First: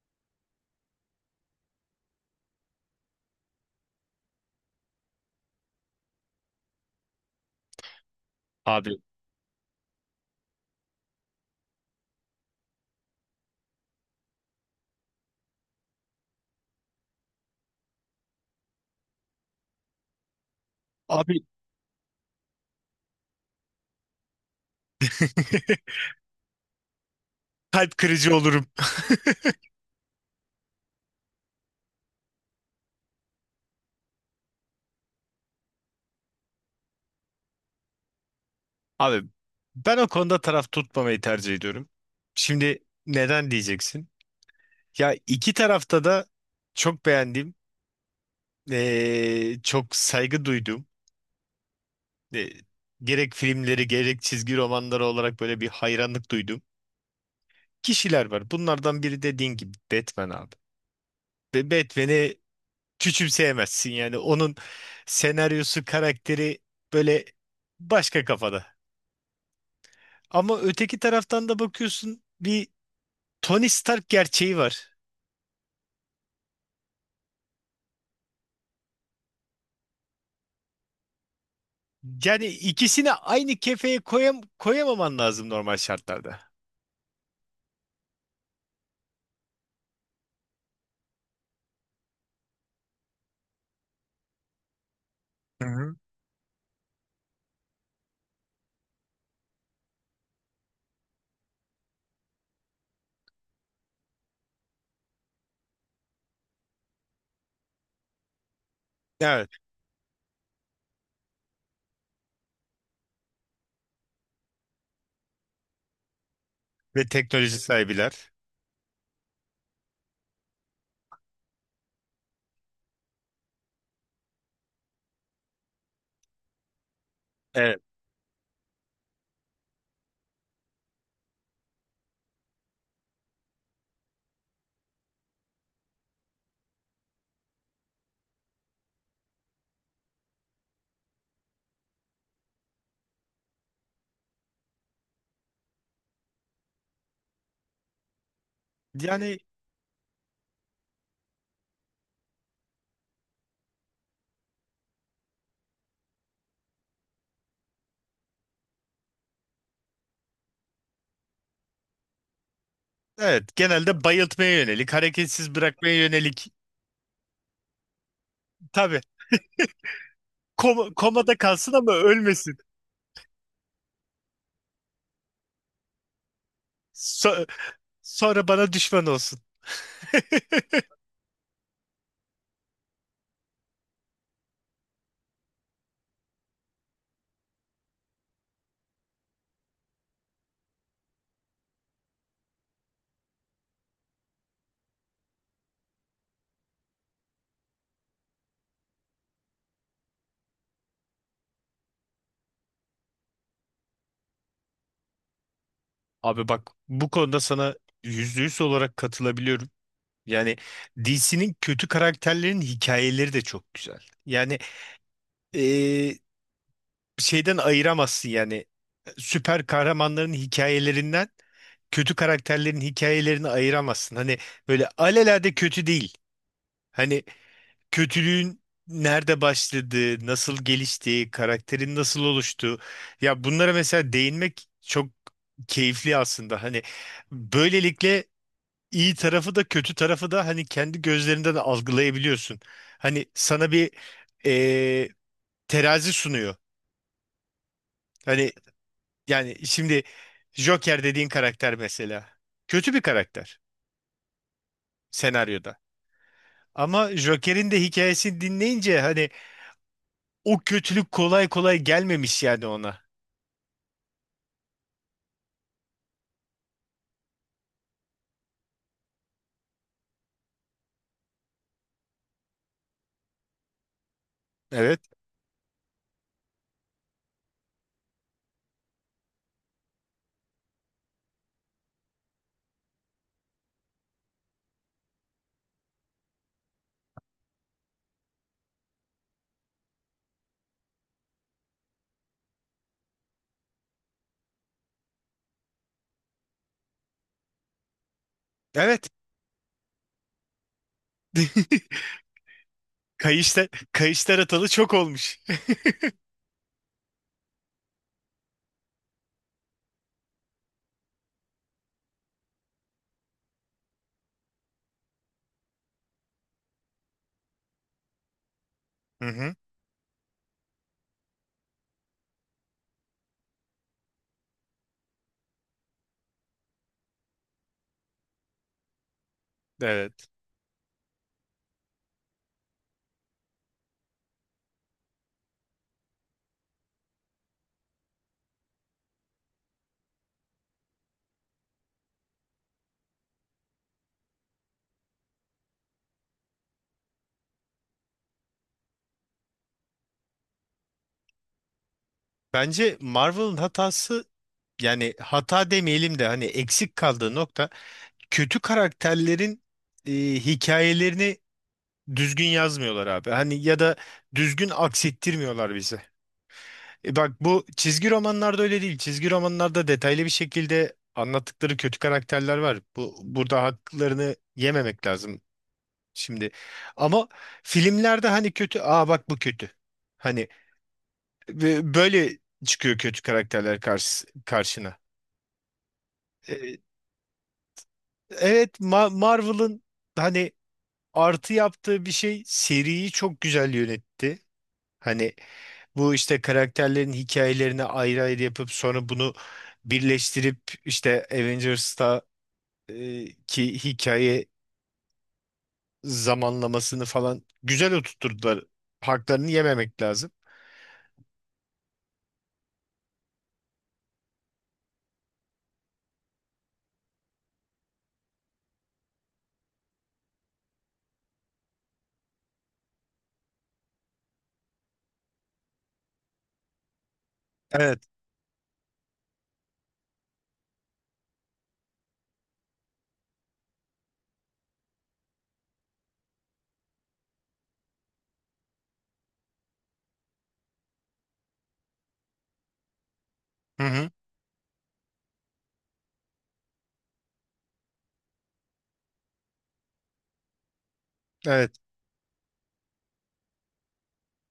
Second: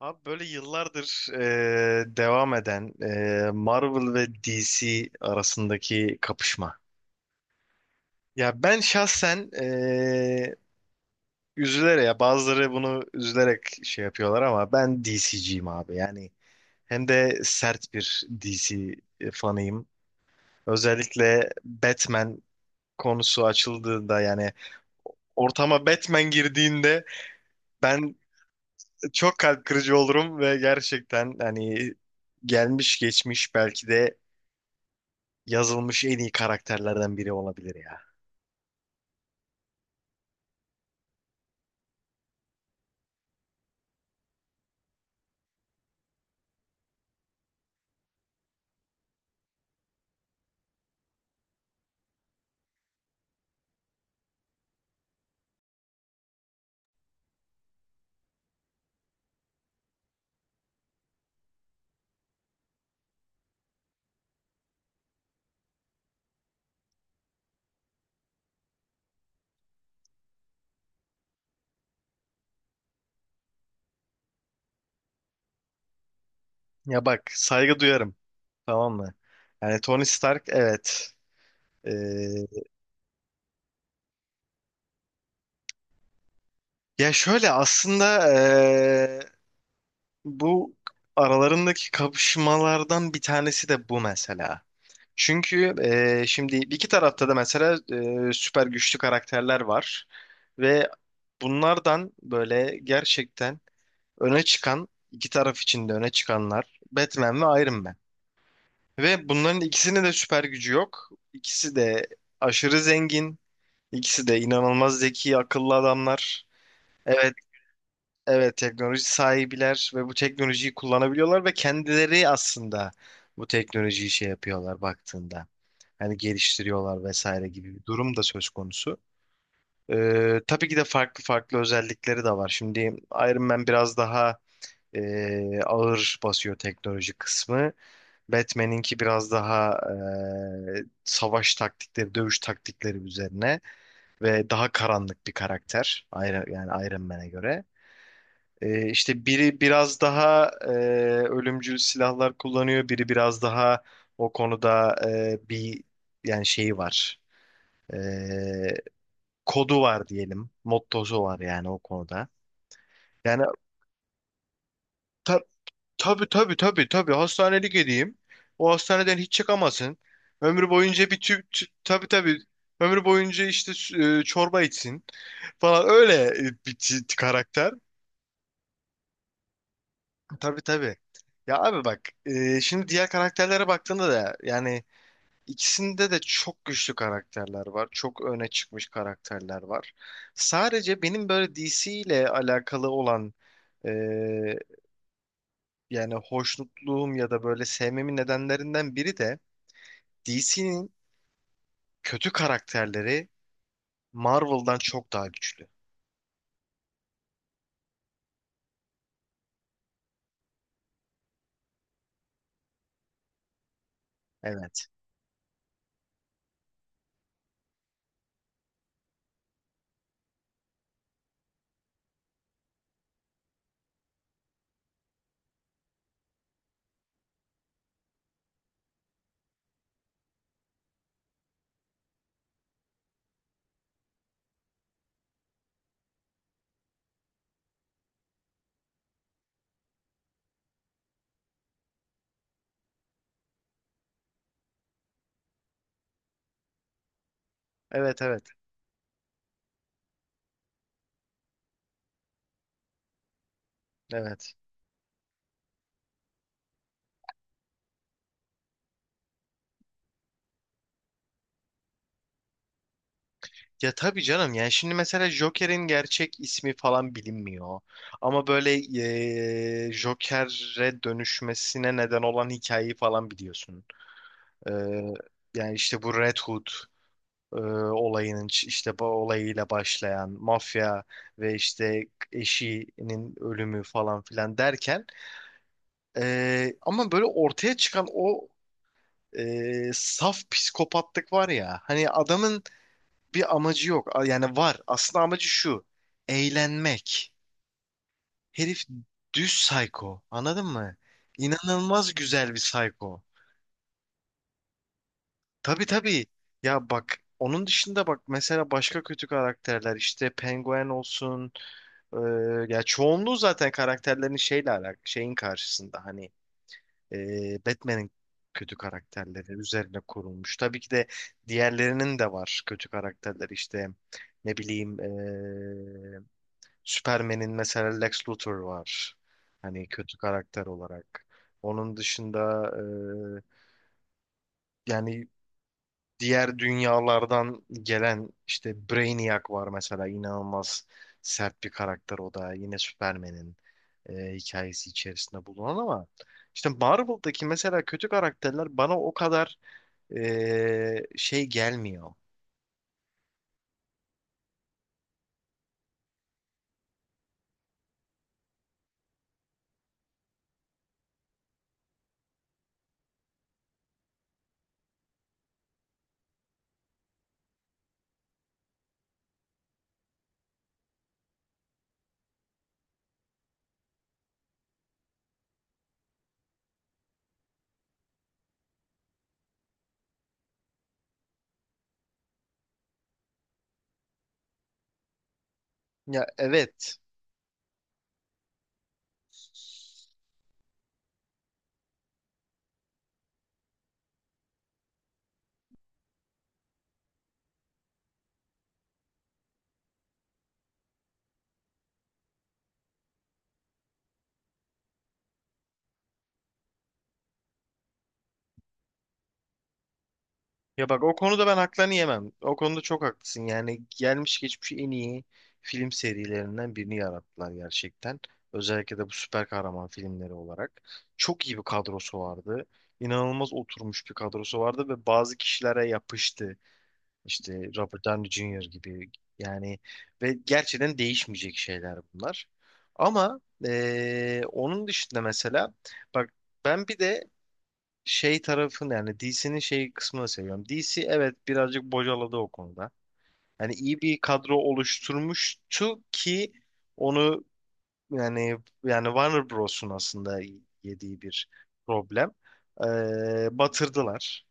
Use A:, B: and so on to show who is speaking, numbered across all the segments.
A: Abi böyle yıllardır devam eden Marvel ve DC arasındaki kapışma. Ya ben
B: Abi,
A: şahsen üzülerek ya bazıları bunu üzülerek şey yapıyorlar ama ben DC'ciyim abi. Yani hem de sert bir DC fanıyım.
B: abi,
A: Özellikle Batman konusu açıldığında yani ortama Batman girdiğinde
B: kalp
A: ben
B: kırıcı olurum.
A: çok kalp kırıcı olurum ve gerçekten hani gelmiş geçmiş belki de yazılmış en iyi karakterlerden biri olabilir ya.
B: Abi, ben o konuda taraf tutmamayı tercih ediyorum. Şimdi, neden diyeceksin? Ya iki tarafta da çok beğendiğim, çok saygı duyduğum, eee, gerek filmleri gerek çizgi romanları olarak böyle bir hayranlık duyduğum kişiler var. Bunlardan biri dediğin gibi Batman abi. Ve Batman'i küçümseyemezsin, yani onun senaryosu, karakteri böyle başka kafada. Ama öteki taraftan da bakıyorsun, bir Tony Stark gerçeği var.
A: Ya bak, saygı duyarım, tamam mı? Yani Tony Stark, evet. Ee,
B: Yani ikisini aynı kefeye koyamaman lazım normal şartlarda.
A: ya şöyle aslında. Bu aralarındaki kapışmalardan bir tanesi de bu mesela.
B: Hı
A: Çünkü
B: hı.
A: şimdi iki tarafta da mesela süper güçlü karakterler var ve bunlardan böyle gerçekten öne çıkan iki taraf içinde öne çıkanlar Batman ve Iron Man. Ve
B: Evet.
A: bunların ikisinin de süper gücü yok. İkisi de aşırı zengin, ikisi de inanılmaz zeki, akıllı adamlar.
B: Ve
A: Evet,
B: teknoloji sahibiler.
A: evet, teknoloji sahibiler ve bu teknolojiyi kullanabiliyorlar ve kendileri aslında bu teknolojiyi şey yapıyorlar baktığında. Hani geliştiriyorlar vesaire gibi
B: Evet.
A: bir durum da söz konusu. Tabii ki de farklı farklı özellikleri de var. Şimdi Iron Man biraz daha ağır basıyor teknoloji kısmı. Batman'inki biraz daha savaş taktikleri, dövüş taktikleri üzerine ve daha karanlık bir karakter. Yani Iron Man'e göre. E, işte
B: Yani
A: biri biraz daha ölümcül silahlar kullanıyor, biri biraz daha o konuda bir yani şeyi var. E, kodu var diyelim, mottosu var yani o konuda. Yani
B: evet, genelde bayıltmaya yönelik,
A: ta,
B: hareketsiz bırakmaya
A: tabii
B: yönelik.
A: tabii tabii tabii hastanelik edeyim. O
B: Tabii,
A: hastaneden hiç çıkamasın. Ömrü boyunca
B: komada kalsın ama
A: tabii tabii
B: ölmesin.
A: ömrü boyunca işte çorba içsin falan öyle bir
B: So-
A: karakter.
B: sonra bana düşman olsun.
A: Tabii tabii. Ya abi bak şimdi diğer karakterlere baktığında da yani ikisinde de çok güçlü karakterler var. Çok öne çıkmış karakterler var. Sadece benim böyle DC ile alakalı olan e, yani hoşnutluğum ya da böyle sevmemin nedenlerinden biri de DC'nin kötü karakterleri Marvel'dan çok daha güçlü.
B: Abi, bak bu konuda sana %100 olarak katılabiliyorum. Yani DC'nin kötü karakterlerin hikayeleri de çok güzel. Yani,
A: Evet.
B: eee, şeyden ayıramazsın, yani süper kahramanların hikayelerinden kötü karakterlerin hikayelerini ayıramazsın. Hani böyle alelade kötü değil. Hani kötülüğün nerede başladığı, nasıl geliştiği, karakterin nasıl oluştuğu. Ya bunlara mesela değinmek çok keyifli aslında. Hani böylelikle iyi tarafı da kötü tarafı da hani kendi gözlerinden algılayabiliyorsun. Hani sana bir eee, terazi sunuyor.
A: Evet, evet.
B: Hani yani şimdi Joker dediğin karakter mesela kötü bir karakter
A: Evet.
B: senaryoda. Ama Joker'in de hikayesini dinleyince hani o kötülük kolay kolay gelmemiş yani ona.
A: Ya tabii canım, yani şimdi mesela Joker'in gerçek ismi falan bilinmiyor. Ama böyle Joker'e dönüşmesine neden olan hikayeyi falan biliyorsun.
B: Evet.
A: Eee, yani işte bu Red Hood eee, olayının işte bu olayıyla başlayan mafya ve işte eşinin ölümü falan filan derken ama böyle ortaya çıkan o saf psikopatlık var ya hani adamın bir amacı yok. Yani var. Aslında amacı şu. Eğlenmek. Herif
B: Evet.
A: düz psycho. Anladın mı? İnanılmaz güzel bir psycho.
B: Kayışlar atalı çok olmuş.
A: Tabii tabii. Ya bak, onun dışında bak mesela başka kötü karakterler işte penguen olsun. Ee, ya çoğunluğu zaten karakterlerin şeyle alakalı şeyin karşısında hani Batman'in kötü
B: Hı
A: karakterleri
B: hı.
A: üzerine kurulmuş. Tabii ki de diğerlerinin de var kötü karakterler işte ne bileyim Superman'in mesela Lex Luthor var. Hani kötü
B: Evet.
A: karakter olarak. Onun dışında e, yani diğer dünyalardan gelen işte Brainiac var mesela inanılmaz sert bir karakter o da yine Superman'in hikayesi içerisinde bulunan ama işte Marvel'daki mesela kötü karakterler bana o kadar şey gelmiyor.
B: Bence Marvel'ın hatası, yani hata demeyelim de hani eksik kaldığı nokta, kötü karakterlerin hikayelerini düzgün yazmıyorlar abi. Hani ya da düzgün aksettirmiyorlar bize. Bak, bu çizgi romanlarda öyle değil. Çizgi romanlarda detaylı bir şekilde anlattıkları kötü karakterler var. Bu burada haklarını yememek lazım şimdi. Ama filmlerde hani kötü, aa bak bu kötü. Hani böyle çıkıyor kötü karakterler karşına.
A: Ya,
B: E,
A: evet.
B: evet, Marvel'ın hani artı yaptığı bir şey, seriyi çok güzel yönetti. Hani bu işte karakterlerin hikayelerini ayrı ayrı yapıp sonra bunu birleştirip işte Avengers'ta ki hikaye zamanlamasını falan güzel oturtturdular. Haklarını yememek lazım.
A: Ya bak, o konuda ben haklarını yemem. O konuda çok haklısın. Yani gelmiş geçmiş en iyi film serilerinden birini yarattılar gerçekten. Özellikle de bu süper kahraman filmleri olarak. Çok iyi bir kadrosu vardı. İnanılmaz oturmuş bir kadrosu vardı ve bazı kişilere yapıştı. İşte Robert
B: Evet.
A: Downey Jr. gibi. Yani ve gerçekten değişmeyecek şeyler bunlar. Ama onun dışında mesela bak ben bir de şey tarafını yani DC'nin şey kısmını seviyorum. DC evet birazcık bocaladı o konuda. Yani
B: Hı
A: iyi
B: hı.
A: bir kadro oluşturmuştu ki onu yani Warner Bros'un aslında yediği bir
B: Evet.
A: problem. Batırdılar.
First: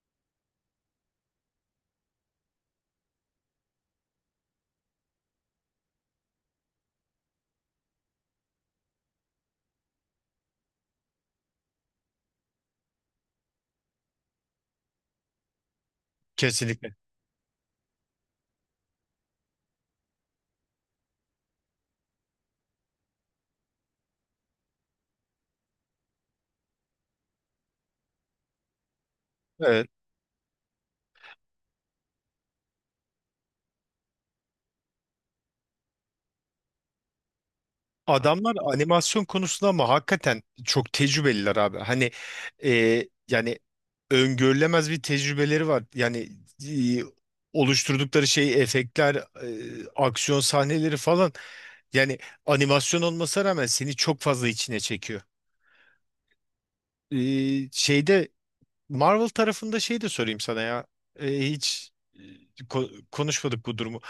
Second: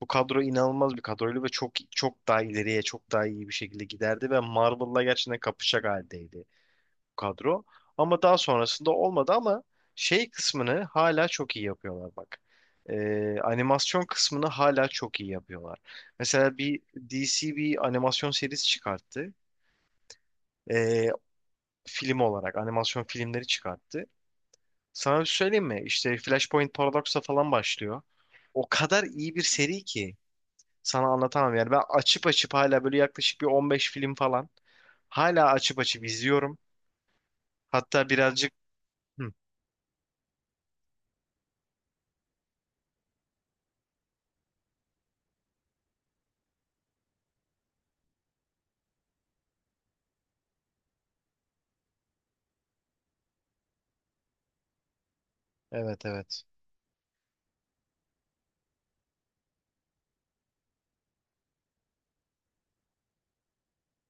A: Bu kadro inanılmaz bir kadroydu ve çok çok daha ileriye çok daha iyi bir şekilde giderdi ve Marvel'la gerçekten kapışacak haldeydi kadro. Ama daha sonrasında olmadı ama şey kısmını hala çok iyi yapıyorlar bak. Animasyon kısmını hala çok iyi yapıyorlar. Mesela bir
B: Kesinlikle.
A: DC bir animasyon serisi çıkarttı. Ee, film olarak animasyon filmleri çıkarttı. Sana bir şey söyleyeyim mi? İşte Flashpoint Paradox'la falan başlıyor. O kadar iyi bir seri
B: Evet.
A: ki sana anlatamam. Yani ben açıp açıp hala böyle yaklaşık bir 15 film falan hala açıp açıp izliyorum. Hatta birazcık.
B: Adamlar animasyon
A: Hı,
B: konusunda ama hakikaten çok tecrübeliler abi. Hani, e, yani öngörülemez bir tecrübeleri var. Yani e, oluşturdukları şey efektler, aksiyon sahneleri falan. Yani animasyon olmasına rağmen seni çok fazla içine çekiyor.
A: evet, evet.
B: Şeyde Marvel tarafında şey de sorayım sana ya. Hiç konuşmadık bu durumu.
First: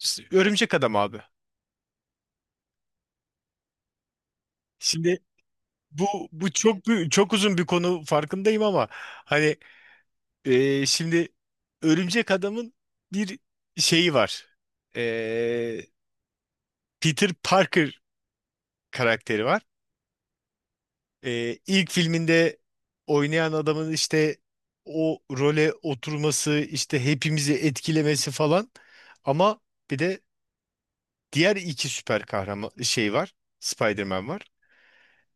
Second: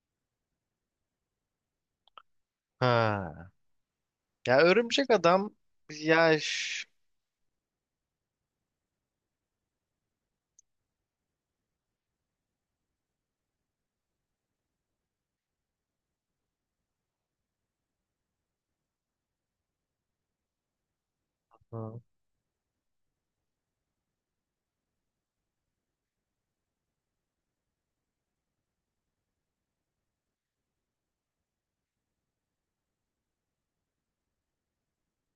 B: Örümcek Adam abi.
A: Ha. Ya örümcek
B: Şimdi,
A: adam,
B: Bu
A: ya
B: bu çok uzun bir konu farkındayım ama hani şimdi Örümcek Adam'ın bir şeyi var. E, Peter Parker karakteri var. İlk
A: ha.
B: filminde oynayan adamın işte o role oturması, işte hepimizi etkilemesi falan. Ama bir de diğer iki süper kahraman şey var. Spider-Man var.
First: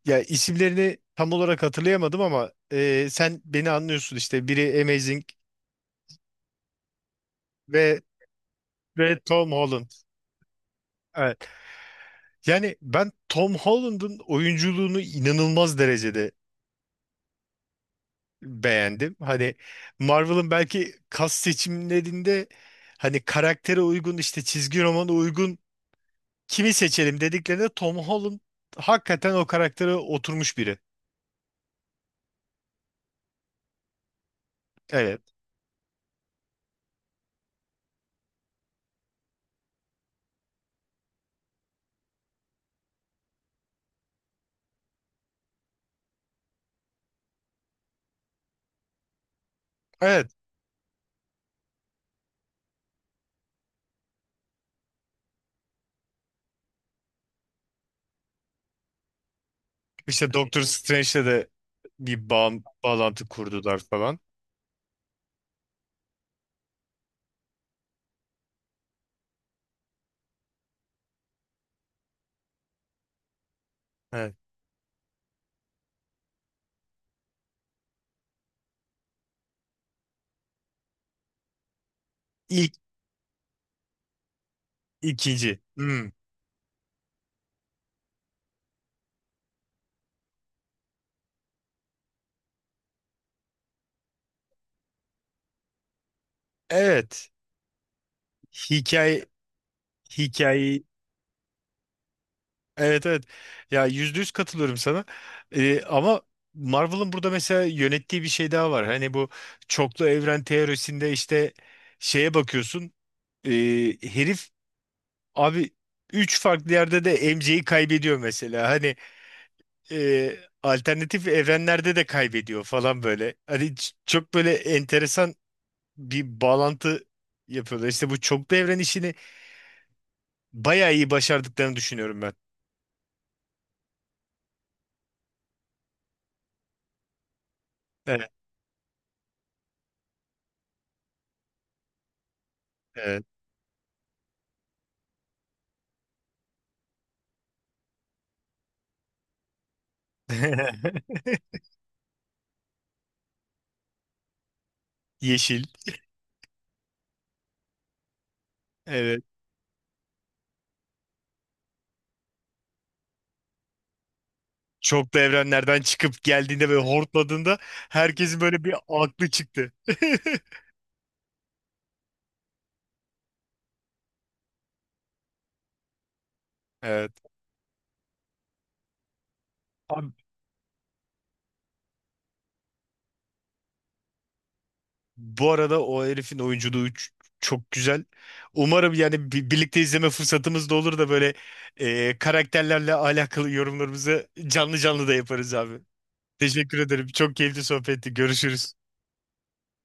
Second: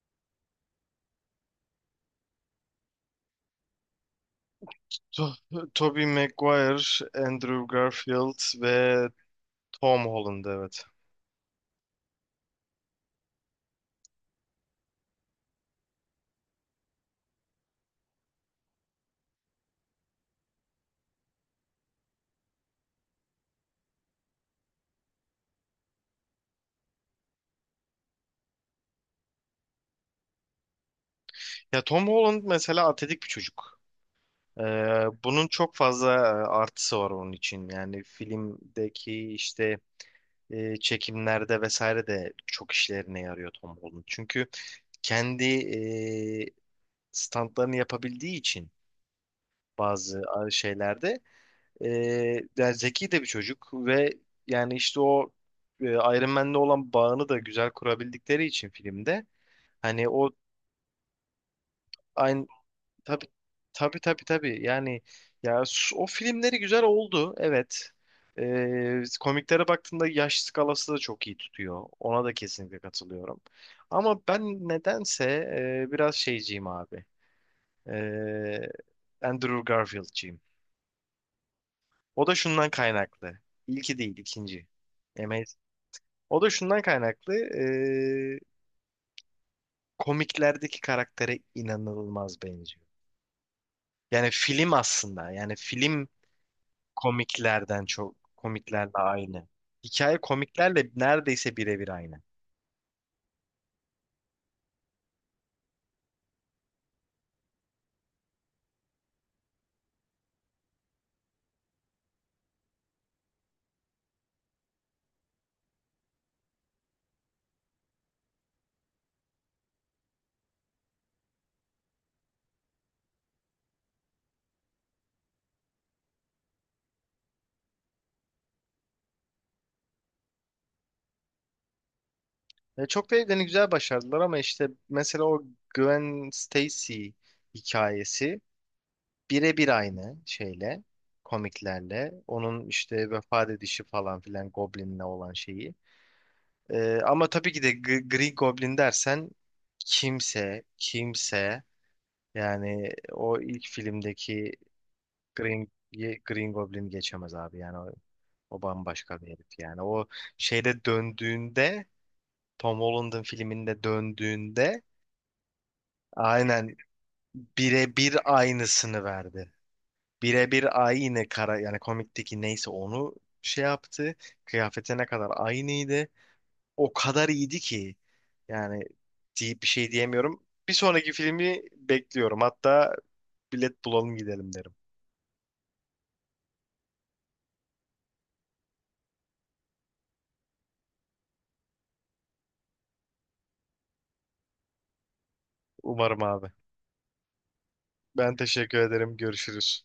B: Ya isimlerini tam olarak hatırlayamadım ama sen beni anlıyorsun, işte biri Amazing
A: To- Tobey Maguire, Andrew
B: Ve
A: Garfield ve
B: ve Tom Holland.
A: Tom Holland, evet.
B: Evet. Yani ben Tom Holland'ın oyunculuğunu inanılmaz derecede beğendim. Hani Marvel'ın belki kas seçimlerinde hani karaktere uygun işte çizgi romana uygun kimi seçelim dediklerinde Tom Holland hakikaten o karaktere oturmuş biri.
A: Ya Tom Holland mesela atletik bir çocuk. Ee,
B: Evet.
A: bunun çok fazla artısı var onun için. Yani filmdeki işte çekimlerde vesaire de çok işlerine yarıyor Tom Holland. Çünkü kendi standlarını yapabildiği için bazı
B: Evet.
A: şeylerde. E, yani zeki de bir çocuk ve yani işte o Iron Man'le olan bağını da güzel kurabildikleri için filmde hani o
B: İşte Doctor Strange'le de bir
A: aynı,
B: bağ
A: tabii
B: bağlantı kurdular
A: tabii
B: falan.
A: tabii tabii. Yani ya o filmleri güzel oldu, evet. Komiklere baktığımda yaş skalası da çok iyi tutuyor. Ona da kesinlikle katılıyorum. Ama
B: Evet.
A: ben nedense biraz şeyciyim abi. E, Andrew Garfield'ciyim. O da şundan
B: İlk.
A: kaynaklı. İlki değil, ikinci.
B: İkinci. Hmm.
A: O da şundan kaynaklı. Komiklerdeki karaktere inanılmaz benziyor. Yani film aslında. Yani film
B: Evet.
A: komiklerden çok komiklerle
B: Hikaye
A: aynı. Hikaye
B: hikayeyi.
A: komiklerle neredeyse birebir aynı.
B: Evet, evet. Ya %100 katılıyorum sana. Ama Marvel'ın burada mesela yönettiği bir şey daha var. Hani bu çoklu evren teorisinde işte şeye bakıyorsun. ee, herif abi üç farklı yerde de MC'yi kaybediyor mesela. Hani ee, alternatif evrenlerde de kaybediyor falan böyle. Hani çok böyle enteresan bir bağlantı yapıyorlar. İşte bu çoklu evren işini bayağı iyi başardıklarını düşünüyorum ben.
A: Ve çok da evlerini güzel başardılar ama işte mesela o Gwen Stacy
B: Evet.
A: hikayesi birebir aynı şeyle komiklerle. Onun işte
B: Evet.
A: vefat edişi falan filan Goblin'le olan şeyi. Ama tabii ki de Green Goblin dersen kimse yani o ilk filmdeki
B: Yeşil.
A: Green Green Goblin geçemez abi. Yani o bambaşka
B: Evet.
A: bir herif yani. O şeyde döndüğünde Tom Holland'ın filminde döndüğünde
B: Çoklu evrenlerden çıkıp geldiğinde
A: aynen
B: ve hortladığında
A: birebir
B: herkesin böyle bir
A: aynısını
B: aklı
A: verdi.
B: çıktı.
A: Birebir aynı kara yani komikteki neyse onu şey yaptı. Kıyafetine kadar aynıydı. O
B: Evet.
A: kadar iyiydi ki yani deyip bir şey
B: Abi,
A: diyemiyorum. Bir sonraki filmi bekliyorum. Hatta bilet bulalım gidelim derim.
B: bu arada o herifin oyunculuğu çok güzel. Umarım yani birlikte izleme fırsatımız da olur da böyle karakterlerle alakalı yorumlarımızı canlı canlı da yaparız abi.
A: Umarım abi.
B: Teşekkür ederim. Çok keyifli sohbetti.
A: Ben
B: Görüşürüz.
A: teşekkür ederim. Görüşürüz.